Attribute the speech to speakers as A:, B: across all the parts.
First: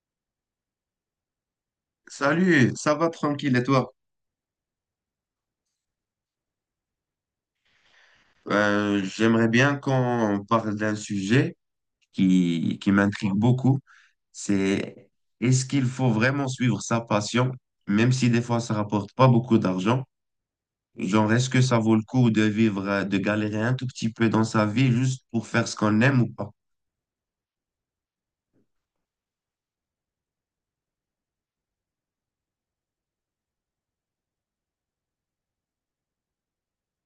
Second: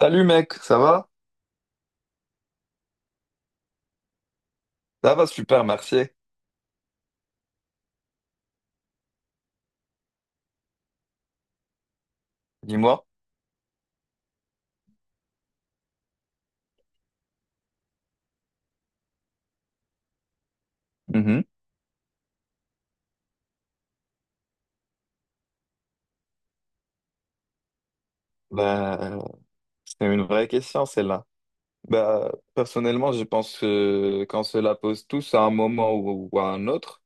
A: Salut mec, ça va?
B: Salut, ça va tranquille et toi?
A: Ça va super, merci.
B: J'aimerais bien qu'on parle d'un sujet qui
A: Dis-moi.
B: m'intrigue beaucoup. C'est Est-ce qu'il faut vraiment suivre sa passion, même si des fois ça rapporte pas beaucoup d'argent? Genre,
A: Mhm.
B: est-ce que ça vaut le coup de vivre, de galérer un tout petit peu dans sa vie juste pour faire ce qu'on aime ou pas?
A: ben, c'est une vraie question celle-là. Ben, personnellement, je pense que quand cela pose tous à un moment ou à un autre,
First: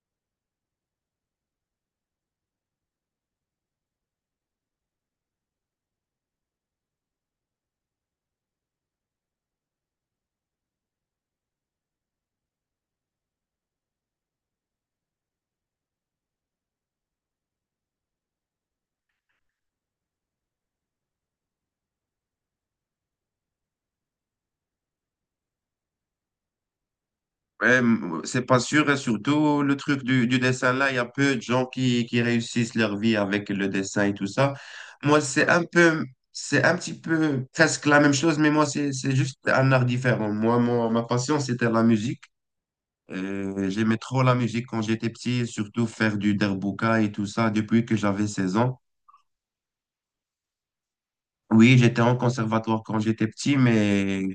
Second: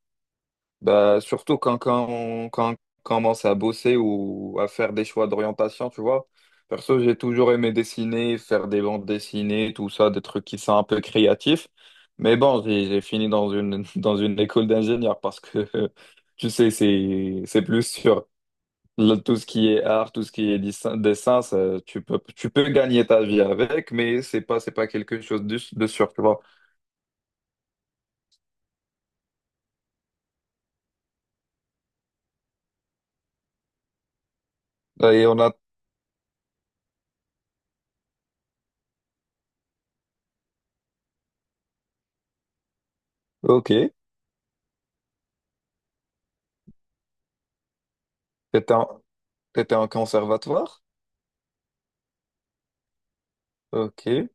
A: ben, surtout quand on commence à bosser ou à faire des choix d'orientation, tu vois. Perso, j'ai toujours aimé dessiner, faire des bandes dessinées, tout ça, des trucs qui sont un peu créatifs. Mais bon, j'ai fini dans une, dans une école d'ingénieur parce que, tu sais, c'est plus sûr. Tout ce qui est art, tout ce qui est dessin, ça, tu peux gagner ta vie avec, mais c'est pas quelque chose de sûr, tu vois.
B: Ouais, c'est pas sûr, et surtout le truc du dessin là, il y a peu de gens qui réussissent leur vie avec le dessin et tout ça. Moi,
A: Et on
B: c'est
A: a.
B: un peu, C'est un petit peu presque la même chose, mais moi, c'est juste un art différent. Moi, ma passion, c'était la musique. Euh,
A: Ok,
B: j'aimais trop la musique quand j'étais petit, surtout faire du derbuka et tout ça depuis que j'avais 16
A: t'étais
B: ans.
A: en, t'étais en conservatoire?
B: Oui, j'étais en conservatoire quand j'étais petit,
A: Ok, le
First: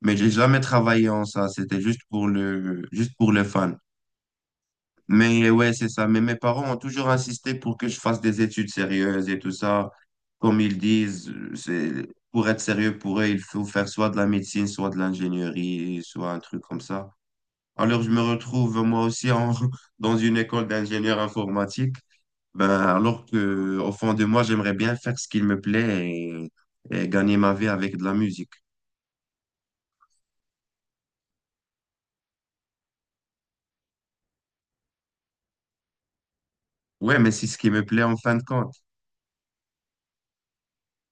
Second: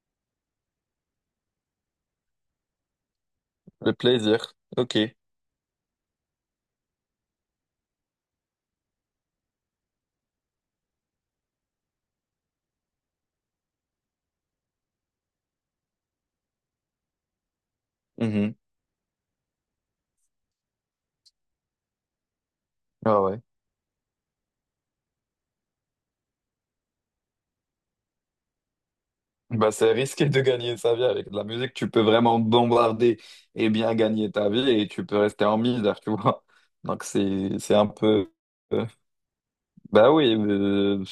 B: mais j'ai jamais travaillé en ça. C'était juste pour le fun.
A: plaisir, ok.
B: Mais ouais, c'est ça. Mais mes parents ont toujours insisté pour que je fasse des études sérieuses et tout ça. Comme ils disent, pour être sérieux pour eux, il faut faire soit de la médecine, soit de l'ingénierie, soit un truc comme ça. Alors, je me
A: Mhm.
B: retrouve moi aussi en, dans une école d'ingénieur informatique. Ben,
A: Ah
B: alors
A: ouais.
B: que, au fond de moi, j'aimerais bien faire ce qui me plaît et gagner ma vie avec de la musique.
A: Bah, c'est risqué de gagner sa vie avec de la musique. Tu peux vraiment bombarder et bien gagner ta vie et tu peux rester en misère, tu vois. Donc,
B: Ouais, mais c'est ce qui
A: c'est
B: me
A: un
B: plaît en
A: peu.
B: fin de compte.
A: euh, Bah oui,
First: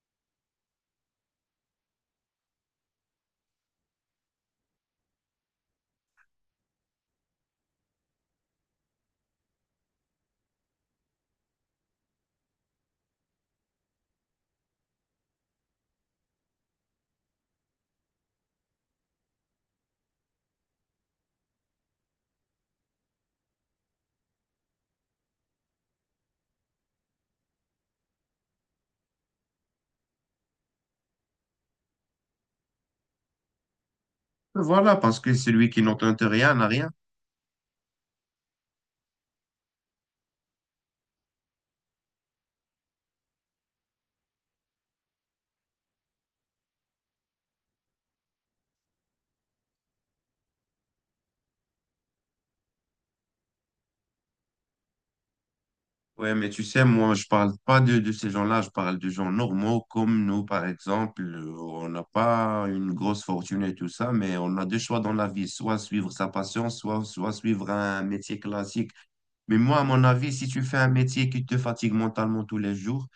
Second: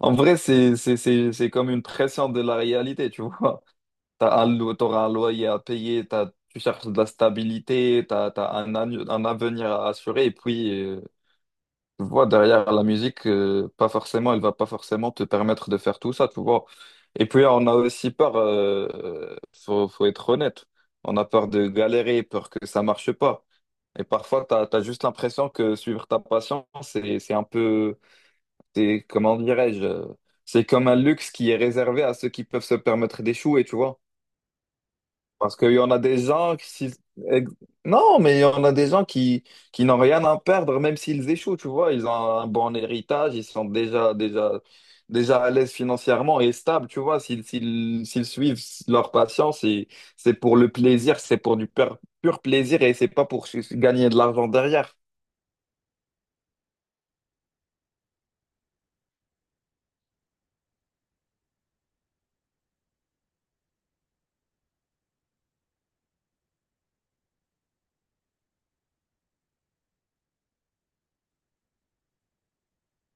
A: en vrai, c'est comme une pression de la réalité, tu vois. T'auras un loyer à payer, t'as, tu cherches de la stabilité, un avenir à assurer, et puis, tu vois, derrière la musique, pas forcément, elle va pas forcément te permettre de faire tout ça, tu vois. Et puis, on a aussi peur, faut être honnête, on a peur de galérer, peur que ça marche pas. Et parfois, t'as juste l'impression que suivre ta passion, c'est un peu c'est, comment dirais-je, c'est comme un luxe qui est réservé à ceux qui peuvent se permettre d'échouer, tu vois.
B: Voilà, parce que
A: Parce
B: celui
A: qu'il y
B: qui
A: en a
B: n'entend
A: des
B: rien
A: gens
B: n'a
A: qui...
B: rien.
A: ex- Non, mais il y en a des gens qui n'ont rien à perdre, même s'ils échouent, tu vois. Ils ont un bon héritage, ils sont déjà à l'aise financièrement et stables, tu vois. S'ils suivent leur passion, c'est pour le plaisir, c'est pour du pur, pur plaisir et c'est pas pour gagner de l'argent derrière.
B: Ouais, mais tu sais, moi, je parle pas de ces gens-là, je parle de gens normaux comme nous, par exemple. On n'a pas une grosse fortune et tout ça, mais on a deux choix dans la vie, soit suivre sa passion, soit suivre un métier classique. Mais moi, à mon avis, si tu fais un métier qui te fatigue mentalement tous les jours,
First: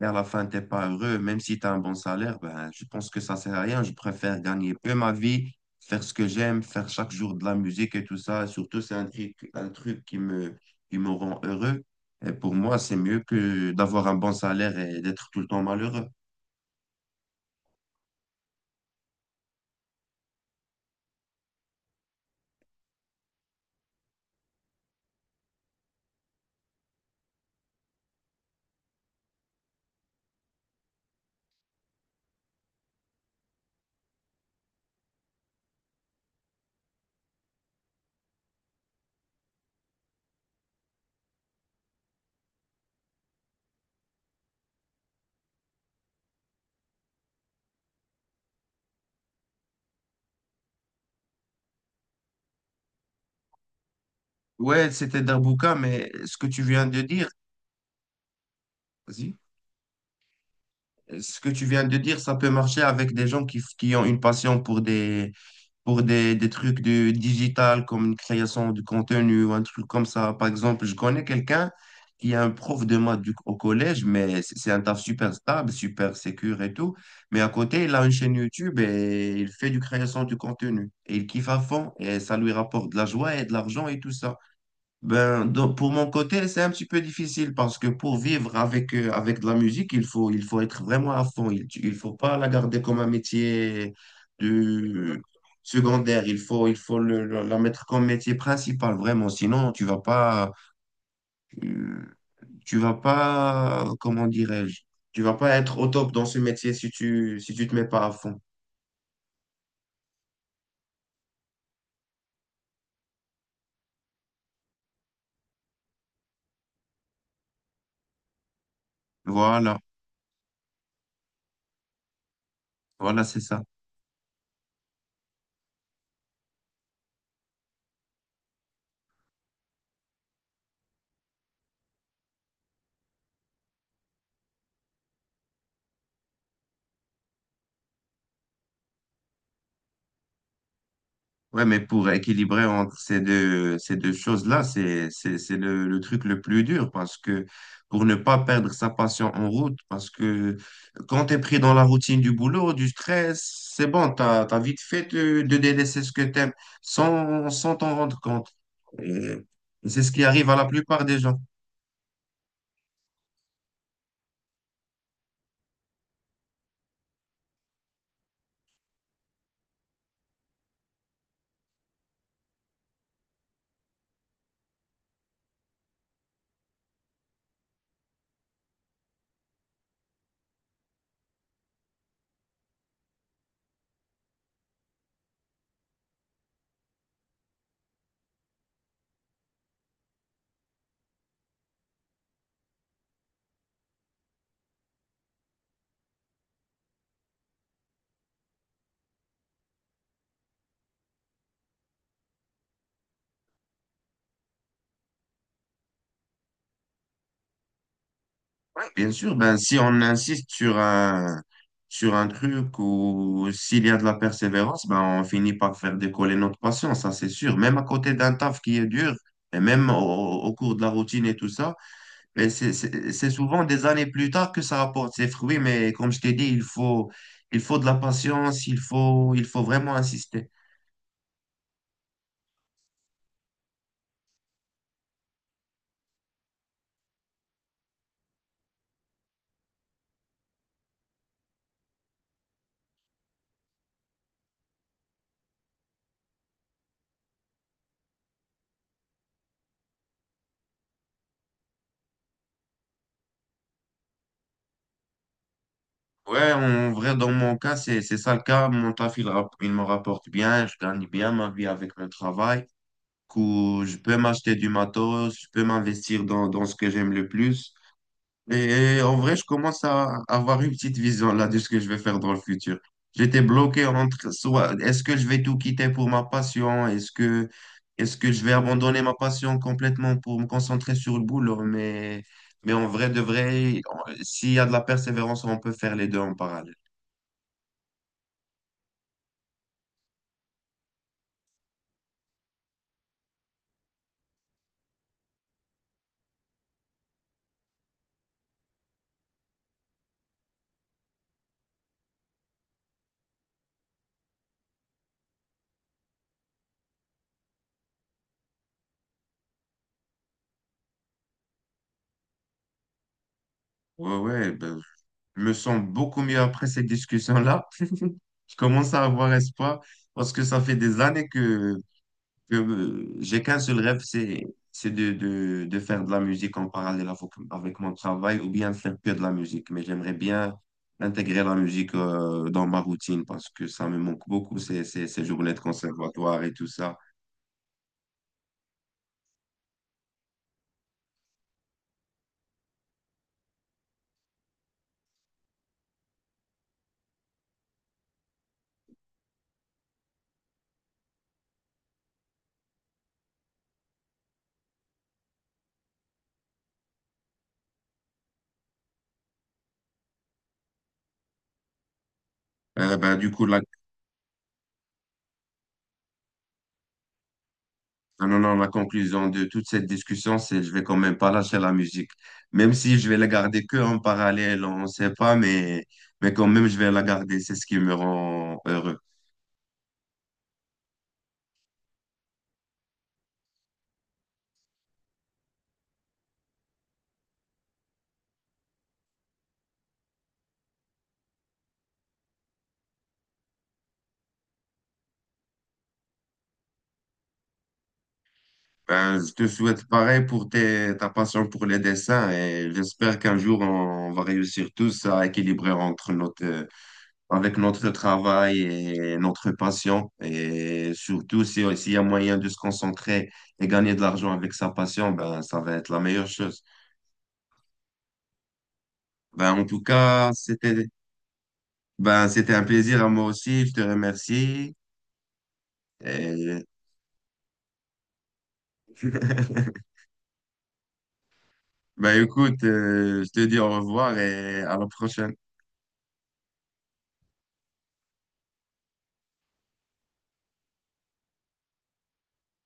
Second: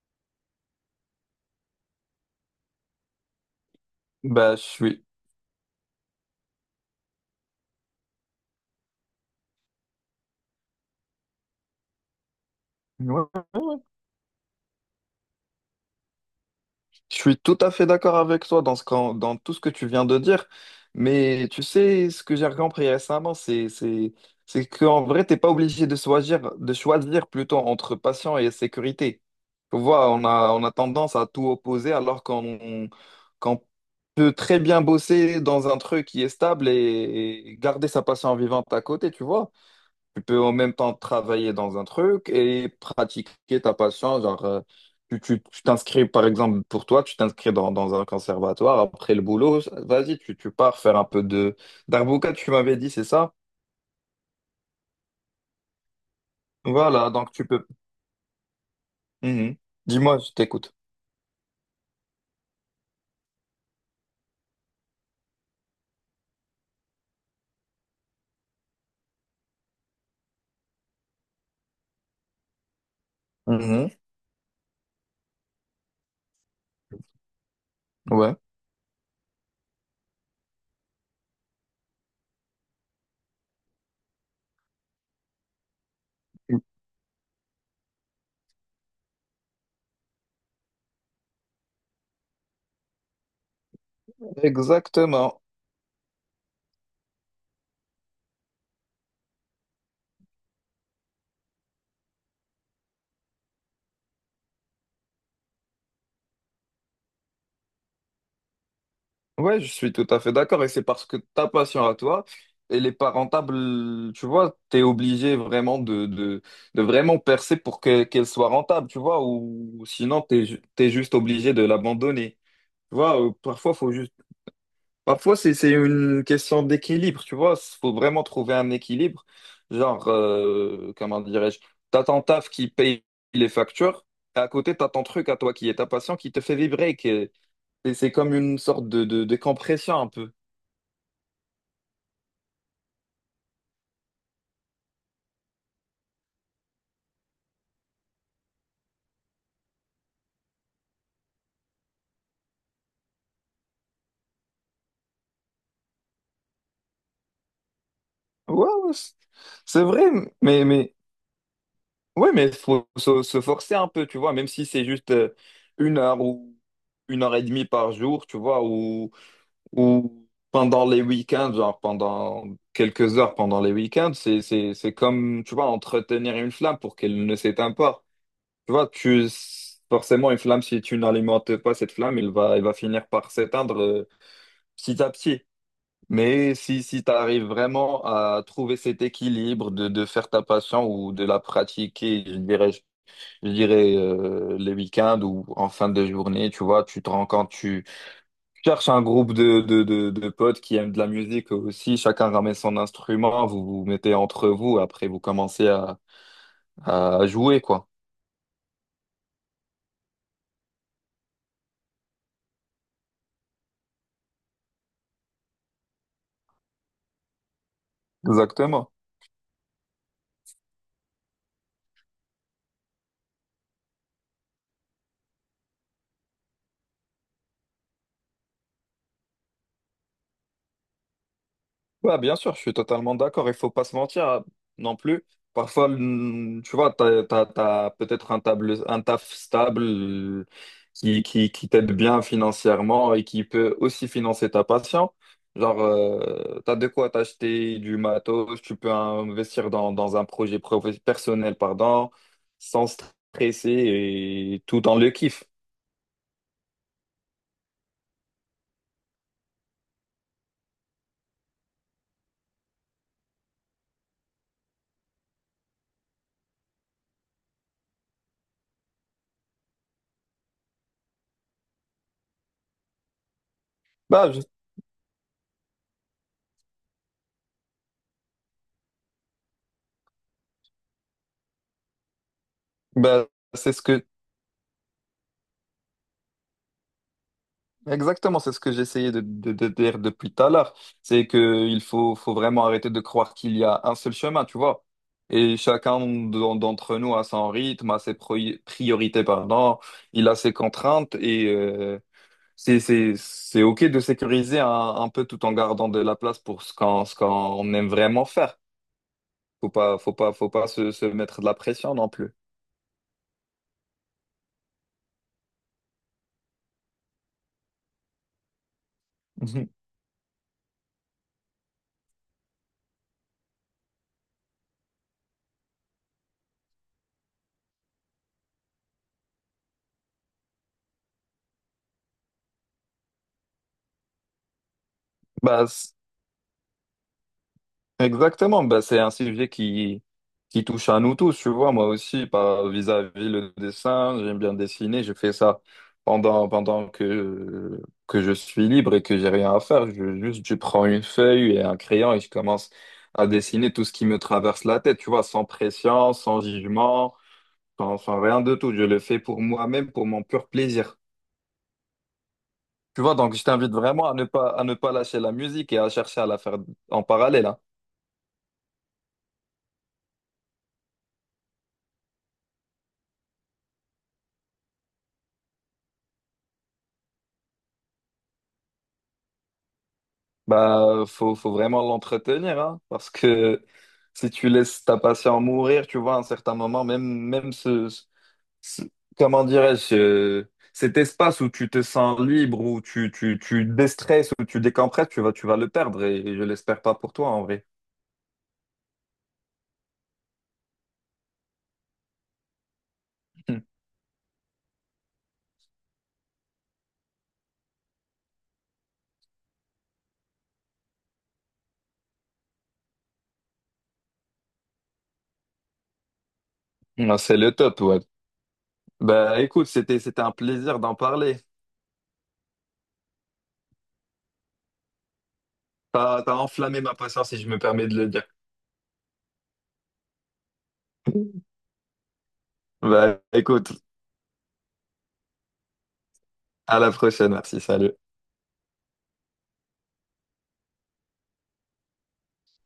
B: et à la fin, t'es pas heureux, même si tu as un bon salaire, ben, je pense que ça sert à rien. Je préfère
A: Ben, je
B: gagner peu
A: suis.
B: ma vie, faire ce que j'aime, faire chaque jour de la musique et tout ça. Et surtout, c'est un truc qui me rend heureux. Et pour moi, c'est mieux que
A: Ouais.
B: d'avoir un bon salaire et d'être tout le temps malheureux.
A: Je suis tout à fait d'accord avec toi dans dans tout ce que tu viens de dire, mais tu sais, ce que j'ai compris récemment, c'est qu'en vrai, t'es pas obligé de choisir plutôt entre patient et sécurité. Tu vois, on a tendance à tout opposer alors qu'on peut très bien bosser dans un truc qui est stable et garder sa passion vivante à côté, tu vois. Tu peux en même temps travailler dans un truc et pratiquer ta passion. Genre, tu t'inscris, par exemple, pour toi, tu t'inscris dans un conservatoire. Après le boulot, vas-y, tu pars faire un peu de d'arbouca, tu m'avais dit, c'est ça?
B: Ouais, c'était Darbuka, mais ce que tu viens de
A: Voilà,
B: dire,
A: donc tu peux.
B: vas-y.
A: Mhm. Dis-moi, je t'écoute.
B: Ce que tu viens de dire, ça peut marcher avec des gens qui, qui ont une passion pour des, des trucs de digital comme une création de contenu ou un truc comme ça. Par exemple, je connais quelqu'un qui est un prof de maths au
A: Mhm.
B: collège, mais c'est un taf super stable, super sécure et tout. Mais à côté, il a une chaîne
A: Ouais.
B: YouTube et il fait du création de contenu. Et il kiffe à fond et ça lui rapporte de la joie et de l'argent et tout ça. Ben, donc, pour mon côté, c'est un petit peu difficile parce que pour vivre avec, avec de la musique, il faut être vraiment à fond. Il ne faut pas la garder comme un métier de,
A: Exactement.
B: secondaire. Il faut la mettre comme métier principal, vraiment. Sinon, euh, tu vas pas, comment dirais-je, tu vas pas être au top dans ce métier si tu te mets pas à fond.
A: Ouais, je suis tout à fait d'accord et c'est parce que ta passion à toi, elle est pas rentable, tu vois, t'es obligé vraiment de vraiment percer pour que, qu'elle soit rentable, tu vois,
B: Voilà,
A: ou sinon t'es, t'es juste obligé de l'abandonner. Tu vois,
B: voilà, c'est ça.
A: parfois faut juste, parfois c'est une question d'équilibre, tu vois, faut vraiment trouver un équilibre, genre, comment dirais-je, t'as ton taf qui paye les factures, et à côté t'as ton truc à toi qui est ta passion qui te fait vibrer, et c'est comme une sorte de compression un peu.
B: Ouais, mais pour équilibrer entre ces deux choses-là, c'est le truc le plus dur parce que pour ne pas perdre sa passion en route, parce que quand tu es pris dans la routine du boulot, du stress, c'est bon, tu as, vite fait de délaisser ce que tu aimes sans t'en rendre compte.
A: Ouais, ouais,
B: Et
A: c'est
B: C'est
A: vrai,
B: ce qui arrive à
A: mais,
B: la
A: mais,
B: plupart des gens.
A: ouais, mais faut se, se forcer un peu, tu vois, même si c'est juste une heure ou une heure et demie par jour, tu vois, ou pendant les week-ends, genre pendant quelques heures pendant les week-ends, c'est comme, tu vois, entretenir une flamme pour qu'elle ne s'éteigne pas. Tu vois, forcément, une flamme, si tu n'alimentes pas cette flamme, elle va finir par s'éteindre petit à petit. Mais si tu arrives vraiment à trouver cet équilibre de faire ta passion ou de la pratiquer, je dirais les week-ends ou en fin de journée, tu vois, tu te rends compte, tu cherches un groupe de potes qui aiment de la musique aussi, chacun ramène son instrument, vous vous mettez entre vous, après vous commencez à jouer, quoi.
B: Ouais, bien sûr, ben, si on insiste sur un truc ou s'il y a de la persévérance, ben, on finit par faire décoller notre passion, ça c'est sûr. Même à côté d'un taf qui est
A: Exactement.
B: dur, et même au cours de la routine et tout ça, mais c'est souvent des années plus tard que ça rapporte ses fruits. Mais comme je t'ai dit, il faut de la patience, il faut vraiment insister.
A: Ouais, bien sûr, je suis totalement d'accord. Il faut pas se mentir hein, non plus. Parfois, tu vois, t'as peut-être un table, un taf stable qui t'aide bien financièrement et qui peut aussi financer ta passion. Genre, t'as de quoi t'acheter du matos, tu peux investir dans un projet personnel, pardon, sans stresser et tout dans le kiff.
B: Ouais, en vrai, dans mon cas, c'est ça le cas. Mon taf, il me rapporte bien, je gagne bien ma vie avec mon travail. Où je peux m'acheter du matos, je peux m'investir dans ce que j'aime le plus. Et, en vrai, je commence à avoir une petite vision là de ce que je vais faire dans le futur. J'étais bloqué entre
A: Bah, je-
B: soit est-ce que je vais tout quitter pour ma passion, est-ce que je vais abandonner ma passion complètement pour me concentrer sur le boulot, mais en vrai de
A: bah, c'est
B: vrai,
A: ce que
B: s'il y a de la persévérance, on peut faire les deux en parallèle.
A: Exactement, c'est ce que j'essayais de dire depuis tout à l'heure. C'est que faut vraiment arrêter de croire qu'il y a un seul chemin, tu vois. Et chacun d'entre nous a son rythme, a ses priorités, pardon, il a ses contraintes et c'est OK de sécuriser un peu tout en gardant de la place pour ce qu'on aime vraiment faire. Faut pas se, se mettre de la pression non plus.
B: Ouais, ouais, ben, je me sens beaucoup mieux après cette discussion-là. Je commence à avoir espoir parce que ça fait des années que j'ai qu'un seul rêve, c'est de faire de la musique en parallèle avec, avec mon travail ou bien faire que de la musique. Mais j'aimerais bien intégrer la musique dans ma routine parce que ça me manque beaucoup ces journées de
A: Bah,
B: conservatoire et tout ça.
A: Exactement, bah, c'est un sujet qui touche à nous tous, tu vois, moi aussi, par vis-à-vis le dessin, j'aime bien dessiner, je fais ça pendant que je suis libre et que j'ai rien à faire, juste je prends une feuille et un crayon et je commence à dessiner tout ce qui me traverse la tête, tu vois, sans pression, sans jugement, sans rien de tout, je le fais pour moi-même, pour mon pur plaisir.
B: Euh,
A: Tu vois,
B: ben, du
A: donc je
B: coup, là,
A: t'invite vraiment à ne pas lâcher la musique et à chercher à la faire en parallèle, hein.
B: Ah non, non, la conclusion de toute cette discussion, c'est je vais quand même pas lâcher la musique. Même si je vais la garder que en parallèle, on ne sait pas, mais quand même, je vais la garder. C'est ce qui me rend heureux.
A: Bah, faut vraiment l'entretenir, hein, parce que si tu laisses ta passion mourir, tu vois, à un certain moment, même ce, ce- comment dirais-je, cet espace où tu te sens libre, où tu déstresses, où tu décompresses, tu vas le perdre, et je l'espère pas pour toi, en vrai.
B: Ben, je te souhaite pareil pour ta passion pour les dessins et j'espère qu'un jour, on va réussir tous à équilibrer entre avec notre travail et notre passion. Et surtout, si, s'il y a moyen de se concentrer et gagner de l'argent avec sa passion, ben, ça va être la meilleure chose.
A: Non, c'est le top, ouais. Bah,
B: Ben, en
A: écoute,
B: tout
A: c'était
B: cas,
A: un plaisir d'en parler.
B: c'était un plaisir à moi aussi. Je te remercie.
A: T'as
B: Et...
A: enflammé ma passion, si je me permets de le dire.
B: ben, écoute,
A: Bah,
B: je te dis au
A: écoute,
B: revoir et à la prochaine.
A: à la prochaine, merci, salut.